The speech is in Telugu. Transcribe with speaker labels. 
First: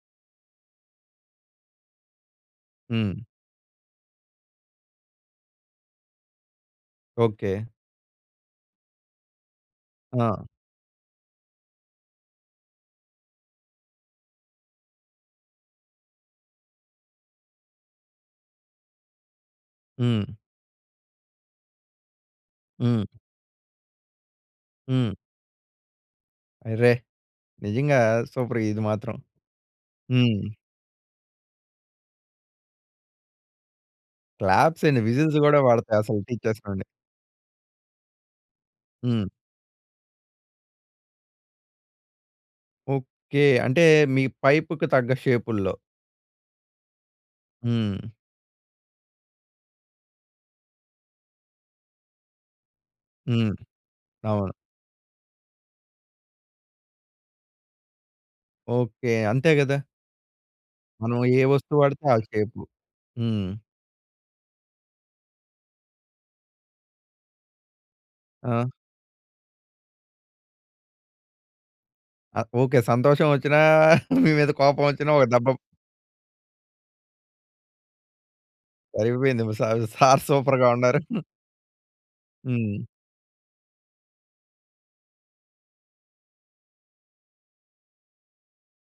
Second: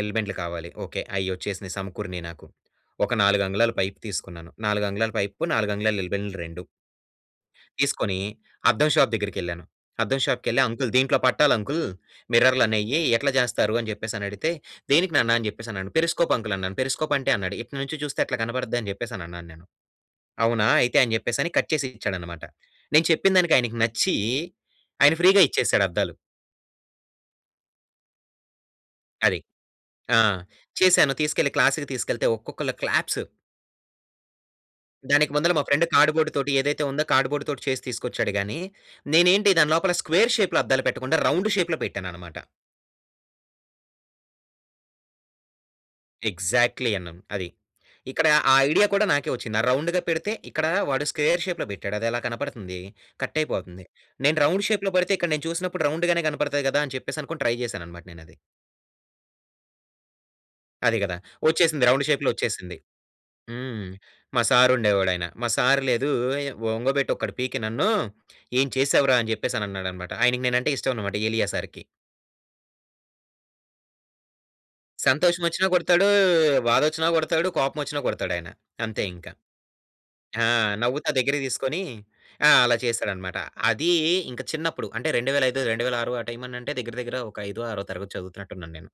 Speaker 1: ఎల్‌బెండ్లు కావాలి ఓకే. అయొచ్చేసినియి సమకూరినియి నాకు. ఒక
Speaker 2: హ్మ్.
Speaker 1: నాలుగంగుళాల పైప్ తీసుకున్నాను. నాలుగంగుళాల పైప్‌కు నాలుగంగుళాల ఎల్‌బెండ్‌లు 2...
Speaker 2: ఓకే.
Speaker 1: తీసుకొనీ అద్దం షాప్ దగ్గరికెళ్ళాను. అద్దం
Speaker 2: ఆ!
Speaker 1: షాప్‌కెళ్లి అంకుల్ దీంట్లో పట్టాలంకుల్ మిర్రర్‌లనేయి ఎట్లా జేస్తారు, అని జెప్పేసని అడిగితే, "దేనికి నాన్న అని జెప్పేసి" అన్నాను. పెరిస్కోప్ అంకుల్ అన్నాను. 'పెరిస్కోప్' అంటే అన్నాడు. ఇటు నుంచి జూస్తే అట్లా కనబడద్దని జెప్పేసన్నాను నేను.
Speaker 2: హ్మ్.
Speaker 1: 'అవునా?' అయితే అని జెప్పేసని కట్ జేసిచ్చాడనమాట. నేను
Speaker 2: హ్మ్.
Speaker 1: చెప్పిన దానికి ఆయనికి నచ్చీ ఆయన
Speaker 2: హ్మ్.
Speaker 1: ఫ్రీగా ఇచ్చేసాడు అద్దాలు.
Speaker 2: అరె! నిజంగా సూపరే! ఇది మాత్రం.
Speaker 1: అది. ఆ!
Speaker 2: హ్మ్.
Speaker 1: చేశాను. తీసుకెళ్ళి క్లాస్‌కి తీసికెళ్తే ఒక్కొక్కల క్లాప్స్.
Speaker 2: క్లాప్సేంటి,
Speaker 1: దానికి
Speaker 2: విజిల్స్
Speaker 1: ముందల
Speaker 2: గూడా
Speaker 1: మా ఫ్రెండ్
Speaker 2: బడతాయి అసలు
Speaker 1: కార్డ్‌బోర్డ్‌‌తోటి
Speaker 2: టీచర్స్
Speaker 1: ఏదైతే
Speaker 2: నుండి.
Speaker 1: ఉందో, కార్డ్‌బోర్డ్‌తోటి చేసి తీసుకొచ్చాడు గానీ
Speaker 2: హ్మ్.
Speaker 1: నేనేంటి దాని లోపల స్క్వేర్ షేప్‌లో అద్దాలు పెట్టకుండా, రౌండ్ షేప్‌లో పెట్టాననమాట.
Speaker 2: ఓకే. అంటే మీ పైప్‌కి తగ్గ షేపుల్లో.
Speaker 1: ఎగ్జాక్ట్‌లీ అన్నామ్ అది.
Speaker 2: హ్మ్.
Speaker 1: ఇక్కడ ఆ ఐడియా కూడా నాకే ఒచ్చింది. రౌండ్‌గా పెడితే ఇక్కడా వాడు స్క్వేర్ షేప్‌లో బెట్టాడు అదేలా కనబడుతుంది,
Speaker 2: హ్మ్.
Speaker 1: కట్టైపోతుంది. నేను
Speaker 2: అవును.
Speaker 1: రౌండ్ షేప్‌లో బెడితే ఇక్కడ నేను చూసినప్పుడు రౌండ్‌గానే కనబడతాయి గదా! అని చెప్పేసనుకొని ట్రై జేశాననమాట నేనది.
Speaker 2: ఓకే. అంతే గదా!
Speaker 1: అది గదా!
Speaker 2: మనం ఏ వస్తువు
Speaker 1: ఒచ్చేసింది రౌండ్
Speaker 2: వాడితే ఆ
Speaker 1: షేప్‌లో
Speaker 2: షేపు.
Speaker 1: ఒచ్చేసింది.
Speaker 2: హ్మ్.
Speaker 1: హ్మ్. మా సారు ఉండేవాడాయన, మా సారు లేదూ ఒంగొబెట్టి ఒకటి పీకి నన్ను,
Speaker 2: ఆ!
Speaker 1: ఏం చేసావురా అని జెప్పేసని అన్నాడనమాట. ఆయనకి నేనంటే ఇష్టమనమాట ఎలియా సారుకి.
Speaker 2: ఆ! ఓకే. సంతోషం ఒచ్చినా మీ మీద కోపమొచ్చినా ఒక
Speaker 1: సంతోషం
Speaker 2: దెబ్బ
Speaker 1: ఒచ్చిన గొడతాడూ, బాధొచ్చిన గొడతాడు, కోపమొచ్చిన కొడతాడాయన. అంతే ఇంక.
Speaker 2: సరిపోయింది. మీ సారు, సారు
Speaker 1: ఆ!
Speaker 2: సూపర్‌గా ఉన్నారు.
Speaker 1: నవ్వుతా
Speaker 2: హ్మ్.
Speaker 1: దగ్గరికి దీసుకొని ఆ! అలా
Speaker 2: హ్మ్.
Speaker 1: చేశాడనమాట. అదీ ఇంక చిన్నప్పుడు అంటే 2005, 2006 ఆ టైమనంటే దగ్గిర, దగ్గిర ఒక ఐదో, ఆరో తరగతి చదువుతున్నట్టున్నాను నేను.